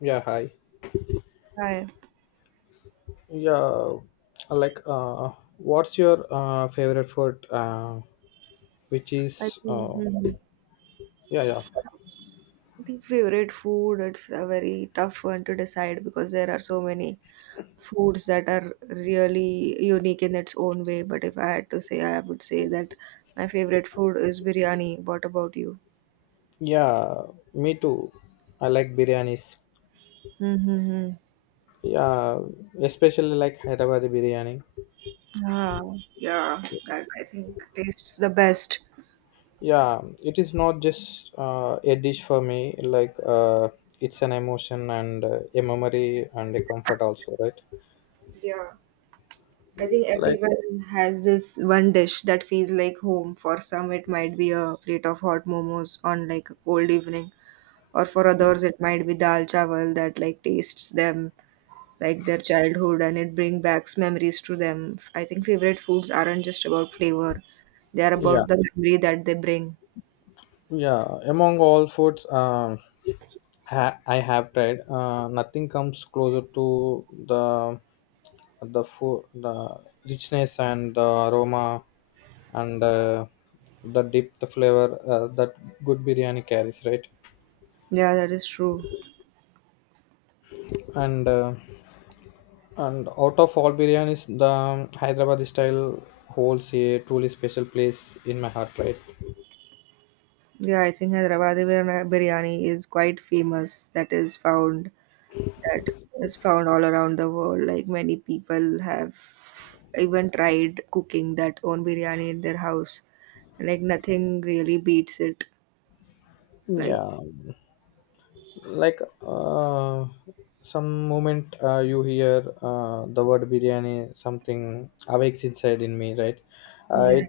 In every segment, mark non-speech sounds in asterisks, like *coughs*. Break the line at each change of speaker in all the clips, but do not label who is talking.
Yeah, hi.
Hi.
Yeah, uh, like, uh, what's your favorite food? which
I
is,
think
uh,
mhm.
yeah, yeah,
I think favorite food, it's a very tough one to decide because there are so many foods that are really unique in its own way. But if I had to say, I would say that my favorite food is biryani. What about you?
yeah. Me too. I like biryanis.
Mm-hmm.
Yeah, especially like Hyderabadi biryani.
Ah, yeah, that I think tastes the best.
Yeah, it is not just a dish for me. It's an emotion and a memory and a comfort also, right?
Yeah, I think
Like,
everyone has this one dish that feels like home. For some, it might be a plate of hot momos on like a cold evening, or for others it might be dal chawal that like tastes them like their childhood, and it brings back memories to them. I think favorite foods aren't just about flavor, they are about
yeah,
the memory that they bring.
yeah. Among all foods I have tried. Nothing comes closer to the food, the richness and the aroma, and the dip, the flavor that good biryani carries, right?
Yeah, that is true.
And uh, and out of all biryanis, the Hyderabad style holds a truly special place in my heart, right?
Yeah, I think Hyderabadi biryani is quite famous, that is found all around the world. Like many people have even tried cooking that own biryani in their house, like nothing really beats it, like
Yeah, like uh, some moment you hear the word biryani, something awakes inside in me, right? uh,
yeah.
it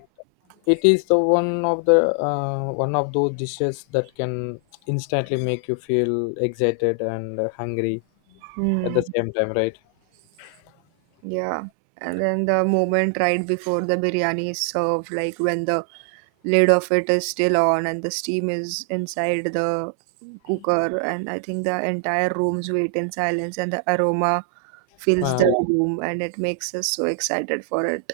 it is the one of those dishes that can instantly make you feel excited and hungry at
Hmm.
the same time, right?
Yeah, and then the moment right before the biryani is served, like when the lid of it is still on and the steam is inside the cooker, and I think the entire rooms wait in silence, and the aroma fills the
uh,
room, and it makes us so excited for it.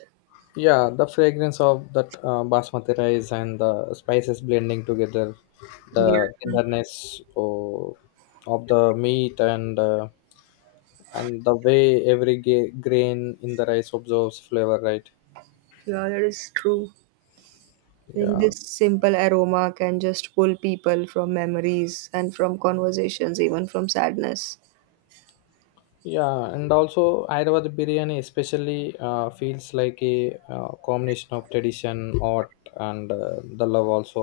yeah, the fragrance of that basmati rice and the spices blending together, the
Yeah,
tenderness of the meat and the way every grain in the rice absorbs flavor, right?
yeah, that is true. I think
yeah
this simple aroma can just pull people from memories and from conversations, even from sadness.
yeah, and also Hyderabad biryani especially feels like a combination of tradition, art and the love also.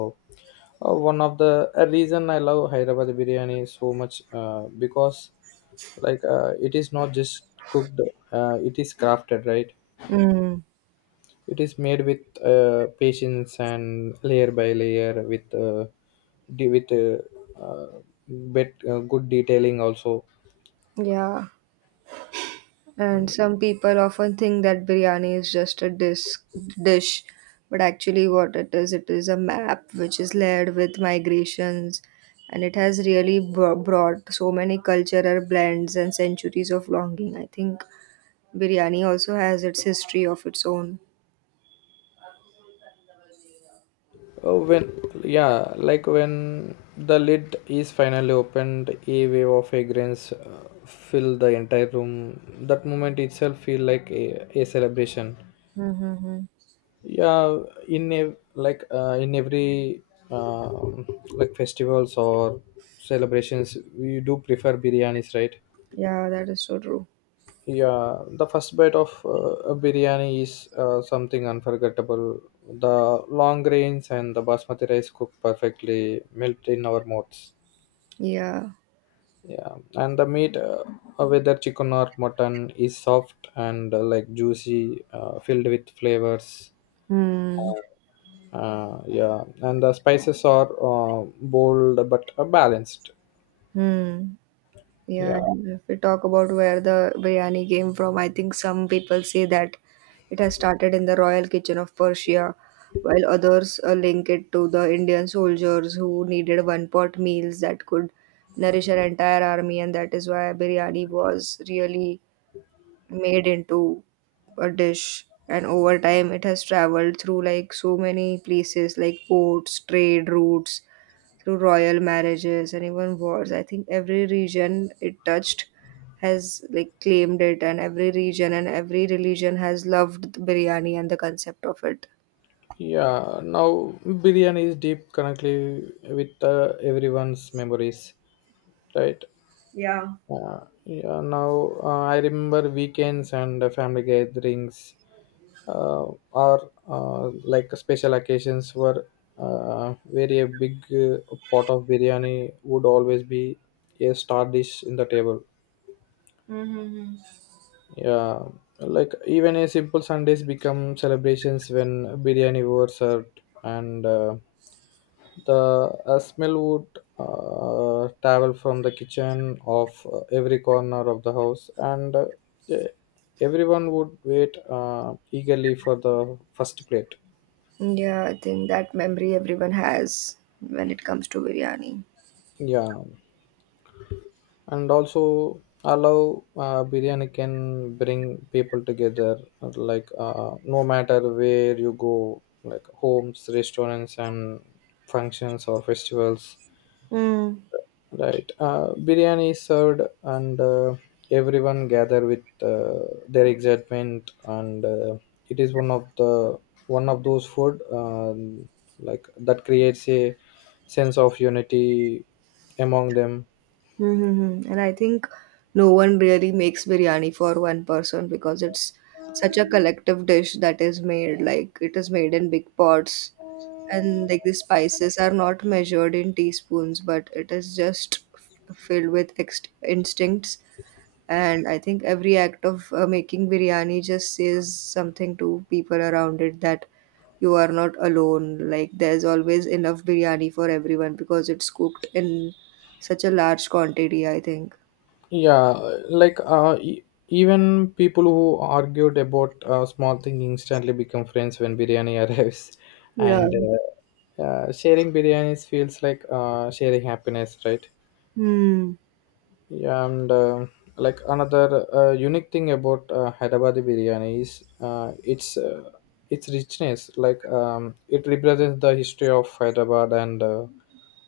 One of the a reason I love Hyderabad biryani so much, because it is not just cooked, it is crafted, right?
Mm,
It is made with patience and layer by layer with de- with uh, uh, bit good detailing also.
yeah. And some people often think that biryani is just a dish, but actually, what it is a map which is layered with migrations, and it has really brought so many cultural blends and centuries of longing. I think biryani also has its history of its own.
Oh, when Yeah, like when the lid is finally opened, a wave of fragrance fill the entire room. That moment itself feel like a celebration.
Mm-hmm.
Yeah, in every um like festivals or celebrations, we do prefer biryanis, right?
Yeah, that is so true.
Yeah, the first bite of a biryani is something unforgettable. The long grains and the basmati rice cooked perfectly, melt in our mouths.
Yeah.
Yeah, and the meat, whether chicken or mutton, is soft and like juicy, filled with flavors.
Hmm.
Yeah, and the spices are bold but balanced.
Hmm. Yeah,
Yeah.
and if we talk about where the biryani came from, I think some people say that it has started in the royal kitchen of Persia, while others link it to the Indian soldiers who needed one pot meals that could nourish an entire army, and that is why biryani was really made into a dish. And over time, it has traveled through like so many places like ports, trade routes, through royal marriages and even wars. I think every region it touched has like claimed it, and every region and every religion has loved the biryani and the concept of it.
Yeah, now biryani is deep currently with everyone's memories, right?
Yeah.
Yeah, now I remember weekends and family gatherings uh, or like special occasions were where a big pot of biryani would always be a star dish in the table.
Mm.
Yeah, like even a simple Sundays become celebrations when biryani were served, and the smell would travel from the kitchen of every corner of the house, and e- everyone would wait eagerly for the first plate.
Yeah, I think that memory everyone has when it comes to biryani.
Yeah, and also allow biryani can bring people together, like no matter where you go, like homes, restaurants, and functions or festivals.
Mm.
Right. Biryani is served, and everyone gather with their excitement, and it is one of those food like that creates a sense of unity among them.
Mm-hmm. And I think no one really makes biryani for one person, because it's such a collective dish that is made, like it is made in big pots, and like the spices are not measured in teaspoons, but it is just filled with instincts. And I think every act of making biryani just says something to people around it, that you are not alone, like there's always enough biryani for everyone because it's cooked in such a large quantity, I think.
Yeah, like even people who argued about small thing instantly become friends when biryani *laughs* arrives,
Yeah.
and sharing biryanis feels like sharing happiness, right?
Hmm.
Yeah, and like another unique thing about Hyderabadi biryani is its richness. Like it represents the history of Hyderabad and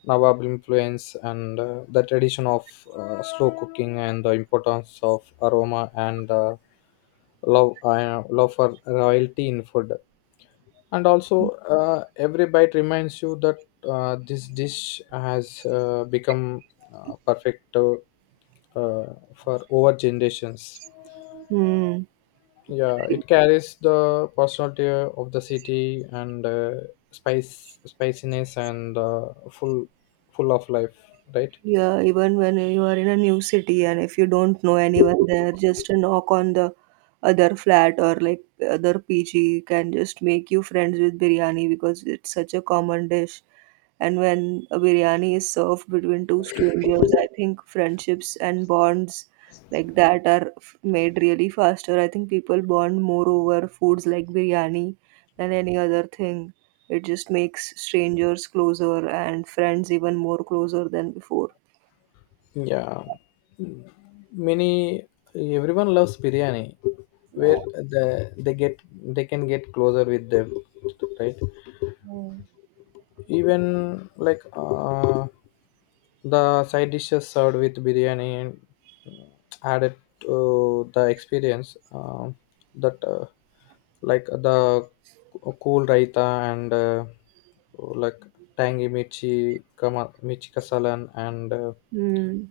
Nawab influence and the tradition of slow cooking and the importance of aroma and love for royalty in food, and also every bite reminds you that this dish has become perfect for over generations.
Hmm.
Yeah, it carries the personality of the city and spice spiciness and full of life, right?
Yeah, even when you are in a new city and if you don't know anyone there, just a knock on the other flat or like other PG can just make you friends with biryani because it's such a common dish. And when a biryani is served between two strangers, I think friendships and bonds like that are made really faster. I think people bond more over foods like biryani than any other thing. It just makes strangers closer and friends even more closer than before.
yeah Many, everyone loves biryani where the, they get they can get closer with them, right? Even the side dishes served with biryani and added to the experience, that like the cool raita and like tangy mirchi kasalan and
Mm.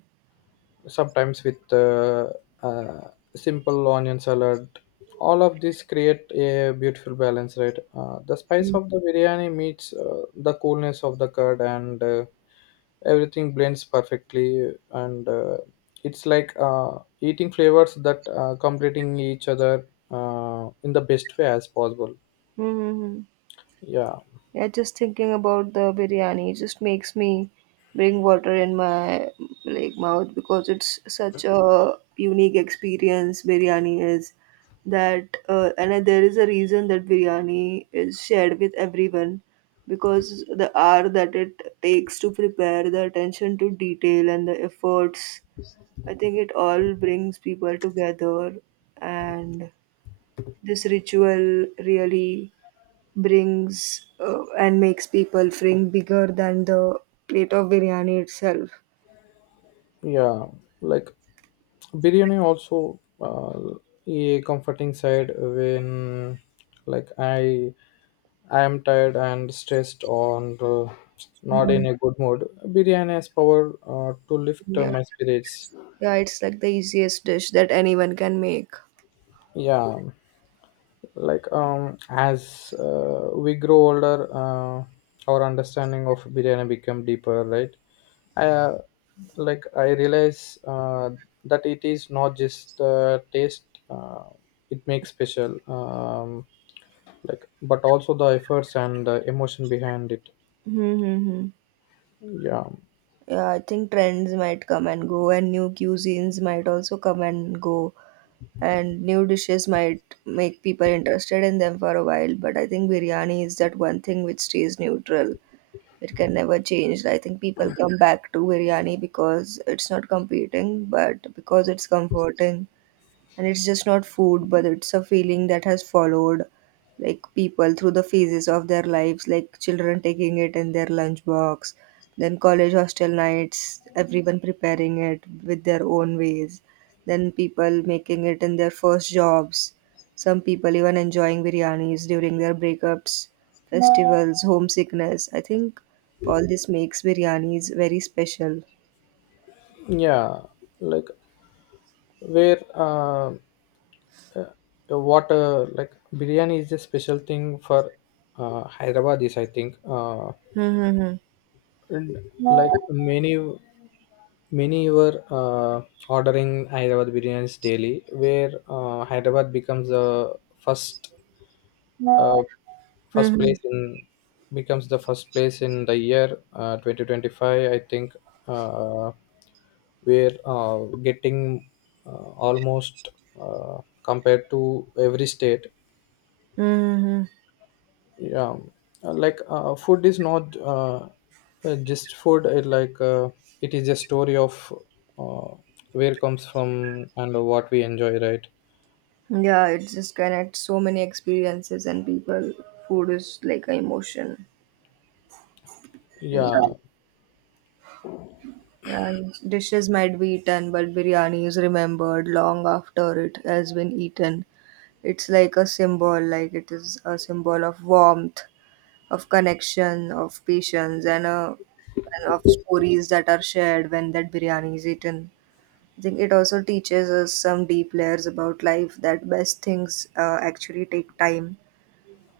sometimes with uh, simple onion salad, all of this create a beautiful balance, right? The spice of the biryani meets the coolness of the curd and everything blends perfectly, and it's like eating flavors that completing each other in the best way as possible.
Mm-hmm.
yeah
Yeah, just thinking about the biryani just makes me bring water in my like mouth, because it's such a unique experience biryani is, that and there is a reason that biryani is shared with everyone, because the hour that it takes to prepare, the attention to detail and the efforts, I think it all brings people together, and this ritual really brings and makes people think bigger than the plate of biryani itself.
yeah, like biryani also a comforting side when like i I am tired and stressed on, not
Hmm.
in a good mood. Biryani has power to lift
Yeah,
my spirits.
yeah, it's like the easiest dish that anyone can make.
Yeah, like as we grow older, our understanding of biryani become deeper, right? I Like I realize that it is not just the taste it makes special, like, but also the efforts and the emotion behind it.
Mm-hmm.
yeah
Yeah, I think trends might come and go, and new cuisines might also come and go, and new dishes might make people interested in them for a while. But I think biryani is that one thing which stays neutral. It can never change. I think people come back to biryani because it's not competing, but because it's comforting, and it's just not food but it's a feeling that has followed like people through the phases of their lives, like children taking it in their lunchbox, then college hostel nights everyone preparing it with their own ways, then people making it in their first jobs, some people even enjoying biryanis during their breakups, festivals, homesickness. I think all this makes biryanis very special.
yeah like where uh, what like biryani is a special thing for Hyderabad is I think.
Mm-hmm.
And like many were ordering Hyderabad biryanis daily, where Hyderabad becomes the first uh,
Mm-hmm.
first place in becomes the first place in the year 2025. I think uh, we're getting uh, almost, compared to every state.
Mm-hmm.
yeah food is not just food, it it is a story of uh, where it comes from and what we enjoy, right?
Yeah, it just connects so many experiences and people. Food is like an emotion. It-
yeah
Yeah. Yeah, and dishes might be eaten, but biryani is remembered long after it has been eaten. It's like a symbol, like it is a symbol of warmth, of connection, of patience, and, uh, and of stories that are shared when that biryani is eaten. I think it also teaches us some deep layers about life that best things actually take time,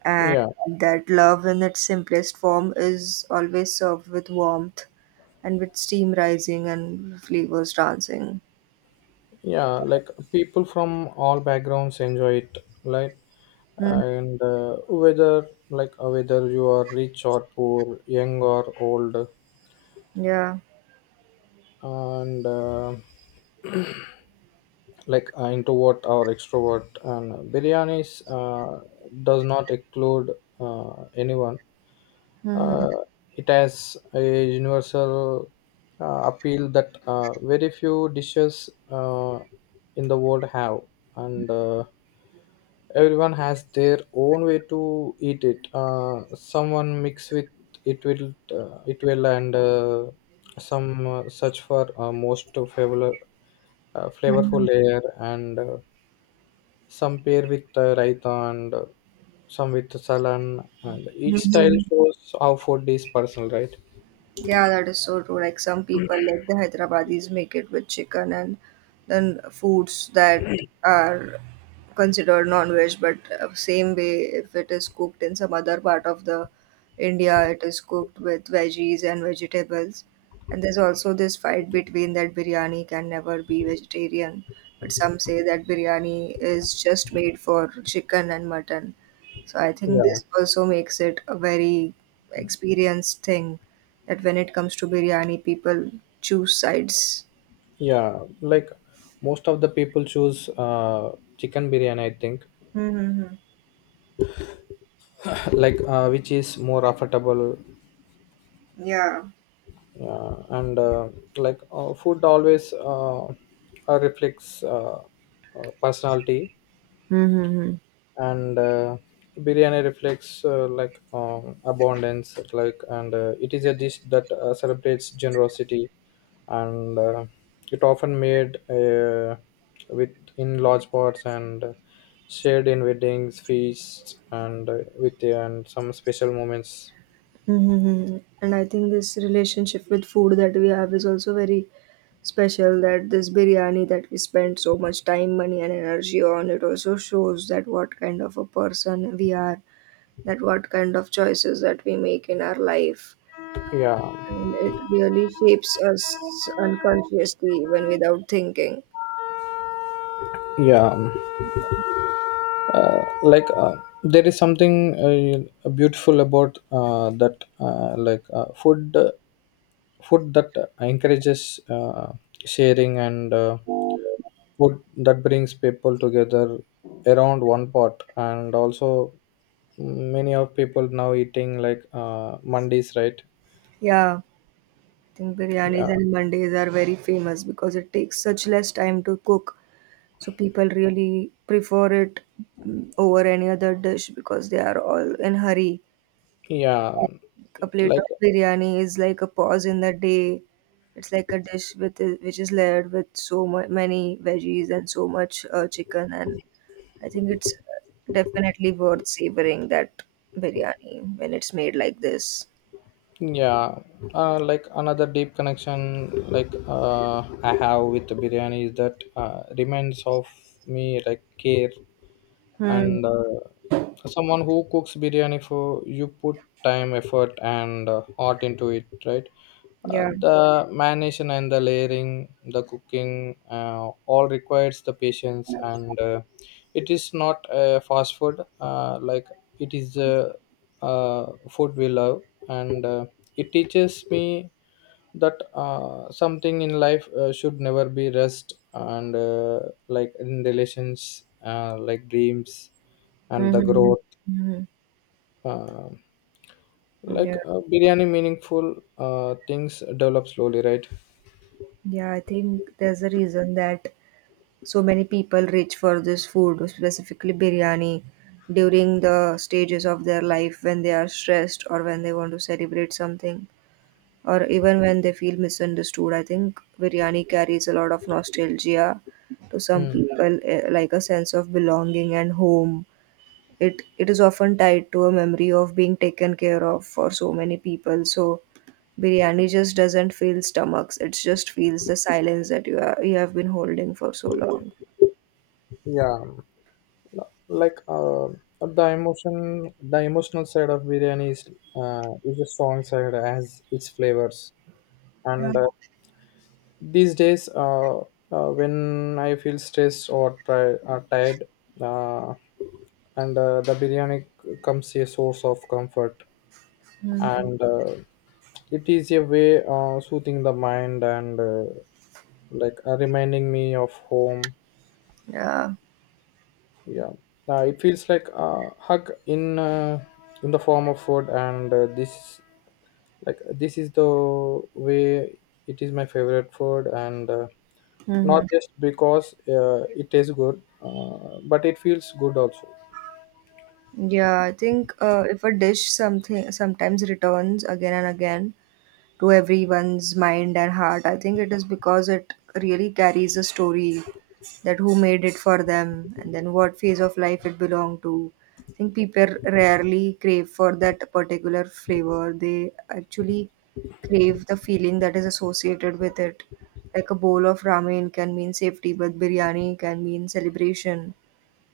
and
yeah
that love in its simplest form is always served with warmth, and with steam rising and flavors dancing.
yeah, like people from all backgrounds enjoy it, right?
Mm,
And whether whether you are rich or poor, young or old,
yeah.
and introvert or extrovert, and biryanis does not exclude anyone.
Hmm.
uh, it has a universal appeal that very few dishes in the world have, and everyone has their own way to eat it. Someone mix with it will it will and some search for flavorful layer and some pair with raita and some with salan, and
Hmm.
each style
Hmm.
shows how food is personal, right?
Yeah, that is so true. Like some people, like the Hyderabadis, make it with chicken and then foods that are considered non-veg. But same way, if it is cooked in some other part of the India, it is cooked with veggies and vegetables. And there's also this fight between that biryani can never be vegetarian, but some say that biryani is just made for chicken and mutton. So I think
yeah
this also makes it a very experienced thing, that when it comes to biryani, people choose sides.
yeah, like most of the people choose chicken biryani, I think,
Mm-hmm.
*laughs* *coughs* which is more affordable.
Yeah.
Yeah, and food always reflects personality,
Mm-hmm.
and biryani reflects abundance. Like and It is a dish that celebrates generosity, and it often made with in large pots and shared in weddings, feasts and with and some special moments.
Mm-hmm. And I think this relationship with food that we have is also very special. That this biryani that we spend so much time, money, and energy on, it also shows that what kind of a person we are, that what kind of choices that we make in our life.
yeah
And it really shapes us unconsciously, even without thinking.
yeah uh, like uh, there is something beautiful about that like food that encourages sharing and food that brings people together around one pot, and also many of people now eating like mondays, right?
Yeah. I think biryanis
yeah
and mandis are very famous because it takes such less time to cook. So people really prefer it, mm, over any other dish because they are all in hurry.
yeah
A plate of
like
biryani is like a pause in the day. It's like a dish with which is layered with so many veggies and so much chicken, and I think it's definitely worth savoring that biryani when it's made like this.
Yeah, like another deep connection I have with the biryani is that reminds of me like care,
Hmm.
and someone who cooks biryani for you put time, effort, and heart into it, right?
Yeah.
The marination and the layering, the cooking, all requires the patience, and it is not a fast food. It is. Food we love, and it teaches me that something in life should never be rest, and in relations like dreams and the
Mm-hmm.
growth.
Mm-hmm.
uh,
Mm-hmm. Yeah.
Biryani meaningful, things develop slowly, right?
Yeah, I think there's a reason that so many people reach for this food, specifically biryani, during the stages of their life when they are stressed or when they want to celebrate something or even when they feel misunderstood. I think biryani carries a lot of nostalgia to some
Mm.
people, like a sense of belonging and home. It is often tied to a memory of being taken care of for so many people. So biryani just doesn't fill stomachs. It just feels the silence that you have been holding for so long.
yeah like the emotional side of biryani is a strong side as its flavors, and these days, when I feel stressed or tired, uh, and the biryani comes a source of comfort,
Hmm.
and it is a way soothing the mind and reminding me of home.
Yeah.
Yeah, it feels like a hug in the form of food, and this is the way it is my favorite food and,
Hmm.
not just because it tastes good but it feels good also.
Yeah, I think if a dish something sometimes returns again and again to everyone's mind and heart, I think it is because it really carries a story, that who made it for them and then what phase of life it belonged to. I think people rarely crave for that particular flavor. They actually crave the feeling that is associated with it. Like a bowl of ramen can mean safety, but biryani can mean celebration.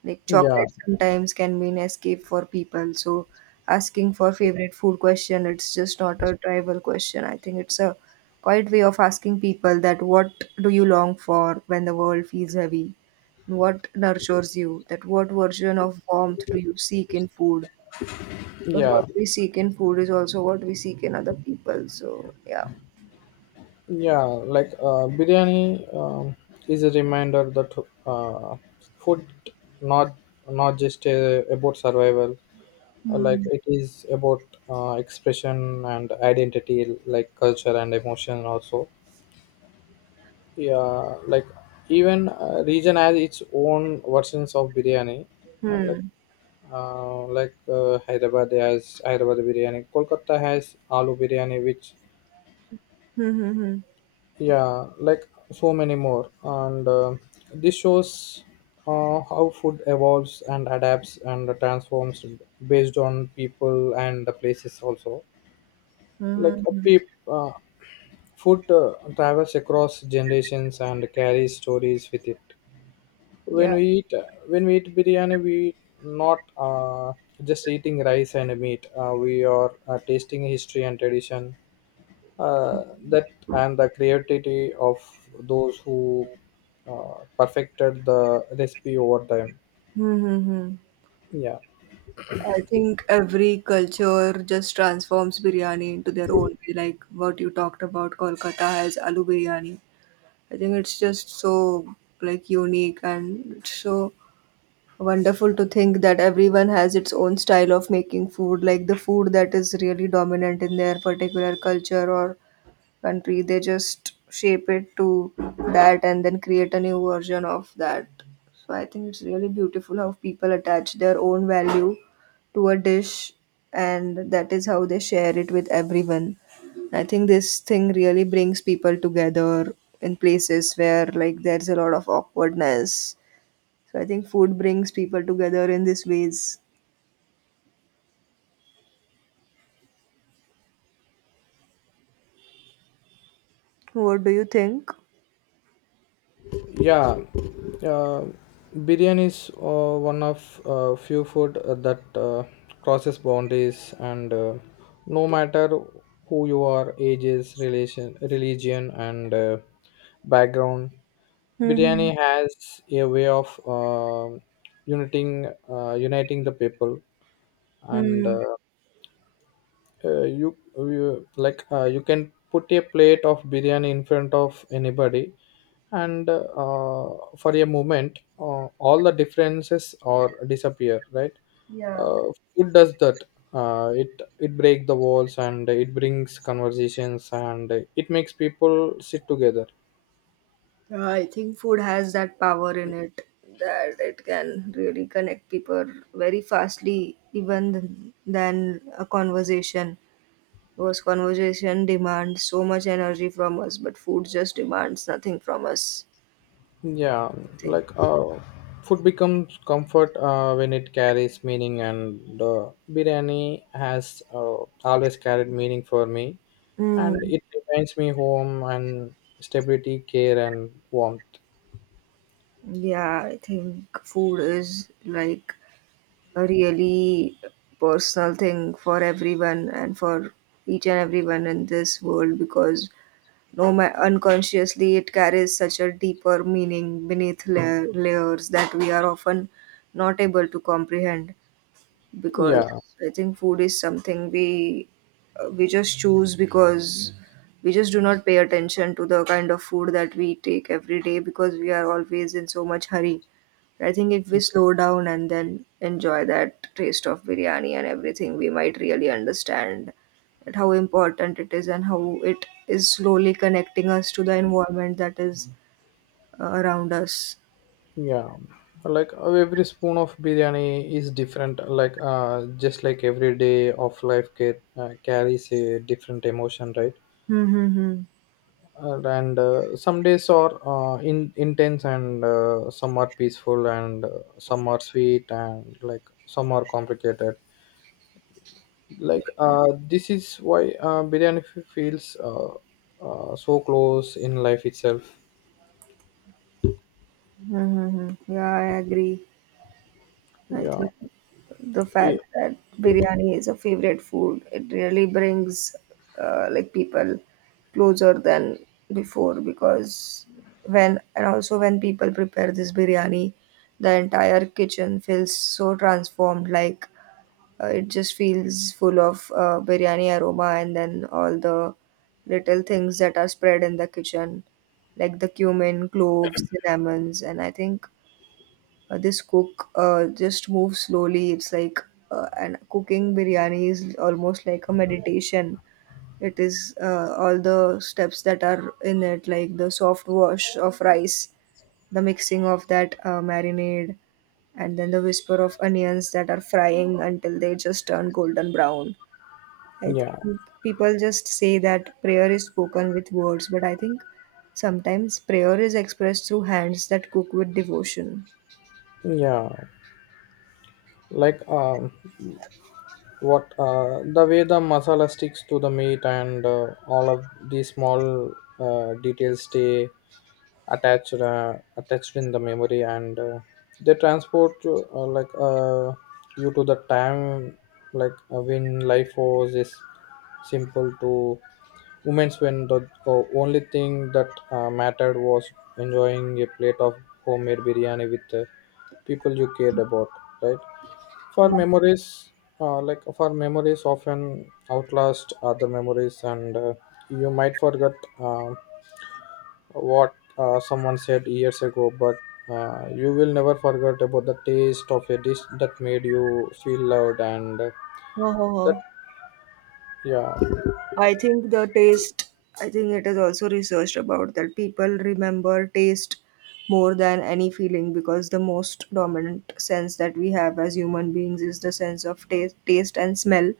Like
yeah
chocolate sometimes can be an escape for people. So asking for favorite food question, it's just not a trivial question. I think it's a quiet way of asking people that what do you long for when the world feels heavy? What nurtures you? That what version of warmth do you seek in food? Because what
yeah
we seek in food is also what we seek in other people. So yeah.
yeah, like biryani, is a reminder that uh, food not not just about survival. It is about expression and identity, like culture and emotion also. yeah like even region has its own versions of biryani. Uh, like
Hmm.
Hyderabad has Hyderabad biryani, Kolkata has aloo biryani, which,
Hmm. Hmm.
yeah, like so many more, and this shows how food evolves and adapts and transforms based on people and the places also.
Hmm. Hmm.
Like a
Hmm, hmm.
peep, food travels across generations and carries stories with it.
Yeah.
when we eat when we eat biryani, we not just eating rice and meat, we are tasting history and tradition, that and the creativity of those who perfected the recipe over time.
Hmm. Hmm. Hmm.
yeah
I think every culture just transforms biryani into their own way, like what you talked about. Kolkata has aloo biryani. I think it's just so like unique and it's so wonderful to think that everyone has its own style of making food, like the food that is really dominant in their particular culture or country. They just shape it to that and then create a new version of that. So I think it's really beautiful how people attach their own value to a dish, and that is how they share it with everyone. I think this thing really brings people together in places where like there's a lot of awkwardness. So I think food brings people together in these ways. What do you think?
Yeah, uh, biryani is one of few food that crosses boundaries, and no matter who you are, ages, relation, religion, and background,
Hmm.
biryani has a way of uniting the people, and
Hmm.
you you can put a plate of biryani in front of anybody, and for a moment all the differences or disappear, right?
Yeah.
uh, Food does that, it breaks the walls and it brings conversations and it makes people sit together.
Yeah, I think food has that power in it that it can really connect people very fastly, even than a conversation. Because conversation demands so much energy from us, but food just demands nothing from us.
yeah
I think.
like uh, Food becomes comfort when it carries meaning, and biryani has always carried meaning for me, and
Mm,
it reminds me home and stability, care and warmth.
yeah, I think food is like a really personal thing for everyone and for each and everyone in this world, because no ma- unconsciously it carries such a deeper meaning beneath layers that we are often not able to comprehend. Because
Yeah
I think food is something we just choose because we just do not pay attention to the kind of food that we take every day, because we are always in so much hurry. I think if we slow down and then enjoy that taste of biryani and everything, we might really understand that how important it is and how it is slowly connecting us to the environment that is around us.
yeah like every spoon of biryani is different, like just like every day of life get, carries a different emotion, right?
Mm-hmm.
And some days are in intense and some are peaceful and some are sweet and like some are complicated. This is why feels so close in life itself.
Mm-hmm. Yeah, I agree. I
yeah
think the fact
I-
that biryani is a favorite food, it really brings like people closer than before, because when, and also when people prepare this biryani, the entire kitchen feels so transformed, like it just feels full of biryani aroma, and then all the little things that are spread in the kitchen like the cumin, cloves, cinnamons. And I think this cook just moves slowly. It's like And cooking biryani is almost like a meditation. It is all the steps that are in it, like the soft wash of rice, the mixing of that marinade, and then the whisper of onions that are frying until they just turn golden brown. I
yeah
think people just say that prayer is spoken with words, but I think sometimes prayer is expressed through hands that cook with devotion.
yeah like um what the way the masala sticks to the meat, and all of these small details stay attached in the memory, and they transport you, you, to the time when life was is simple to moments when the only thing that mattered was enjoying a plate of homemade biryani with the people you cared about, right? For
Yeah.
memories, for memories often outlast other memories, and you might forget uh, what someone said years ago, but you will never forget about the taste of a dish that made you feel loved, and
Ho, ho, ho.
that yeah
I think the taste, I think it is also researched about that people remember taste more than any feeling, because the most dominant sense that we have as human beings is the sense of taste, taste and smell.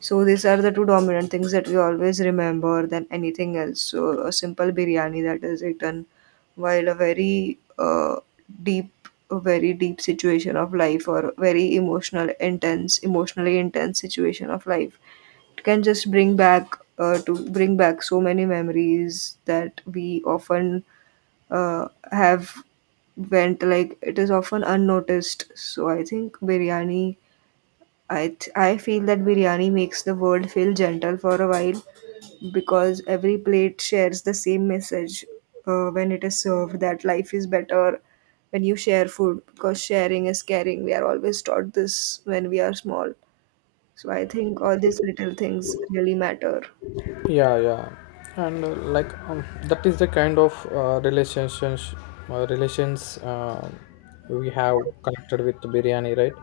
So these are the two dominant things that we always remember than anything else. So a simple biryani that is eaten while a very deep, a very deep situation of life, or very emotional, intense, emotionally intense situation of life, it can just bring back to bring back so many memories that we often have went, like it is often unnoticed. So I think biryani, I feel that biryani makes the world feel gentle for a while, because every plate shares the same message when it is served, that life is better when you share food, because sharing is caring, we are always taught this when we are small. So I think all these little things really matter.
yeah yeah and like that is the kind of relations we have connected with biryani, right?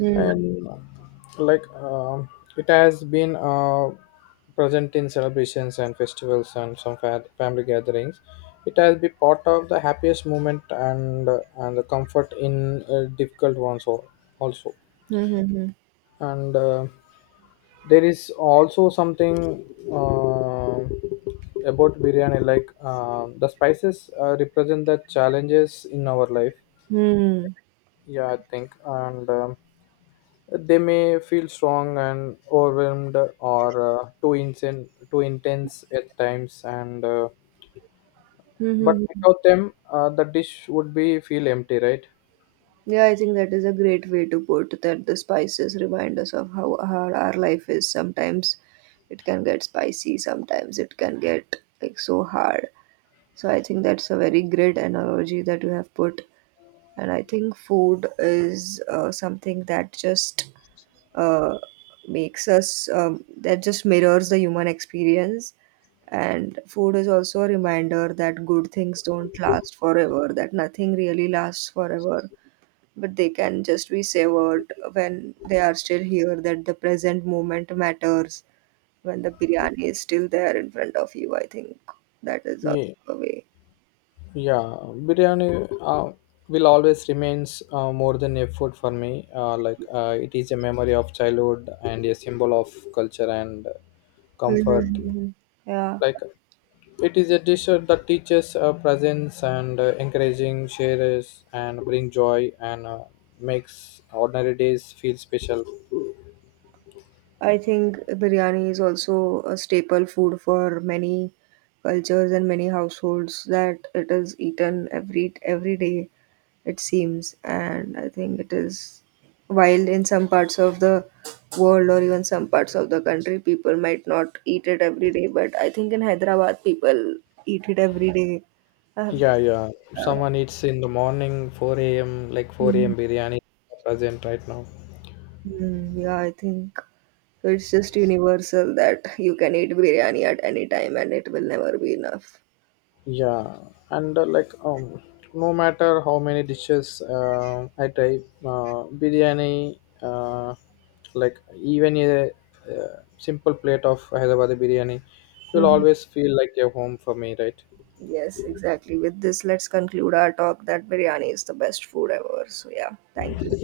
Mm.
And like um it has been present in celebrations and festivals and some family gatherings, it has been part of the happiest moment and the comfort in difficult ones also,
Hmm, hmm, hmm.
and there is also something um about biryani, like the spices represent the challenges in our life.
Hmm.
Yeah I think, and they may feel strong and overwhelmed or too intense at times, and
Hmm,
but
hmm, hmm.
without them the dish would be feel empty, right?
Yeah, I think that is a great way to put that, the spices remind us of how hard our life is. Sometimes it can get spicy, sometimes it can get like so hard. So I think that's a very great analogy that you have put. And I think food is something that just uh, makes us that just mirrors the human experience. And food is also a reminder that good things don't last forever, that nothing really lasts forever, but they can just be savored when they are still here, that the present moment matters. When the biryani is still there in front of you, I think that is also
yeah,
a way.
Yeah, biryani will always remains more than a food for me. It is a memory of childhood and a symbol of culture and
Mhm,
comfort.
mhm. Yeah,
Like it is a dish that teaches presence and encouraging shares and bring joy, and makes ordinary days feel special.
I think biryani is also a staple food for many cultures and many households, that it is eaten every day, it seems. And I think it is, while in some parts of the world or even some parts of the country people might not eat it every day, but I think in Hyderabad people eat it every day. I have
Yeah, yeah.
uh,
Someone eats in the morning, 4 a.m., like 4
Mhm.
a.m. biryani present right now.
Mm, yeah, I think it's just universal that you can eat biryani at any time and it will never be enough.
Yeah, and no matter how many dishes I try, like even a simple plate of Hyderabad biryani, will
Mhm.
always feel like a home for me, right?
Yes, exactly. With this, let's conclude our talk that biryani is the best food ever. So, yeah, thank you.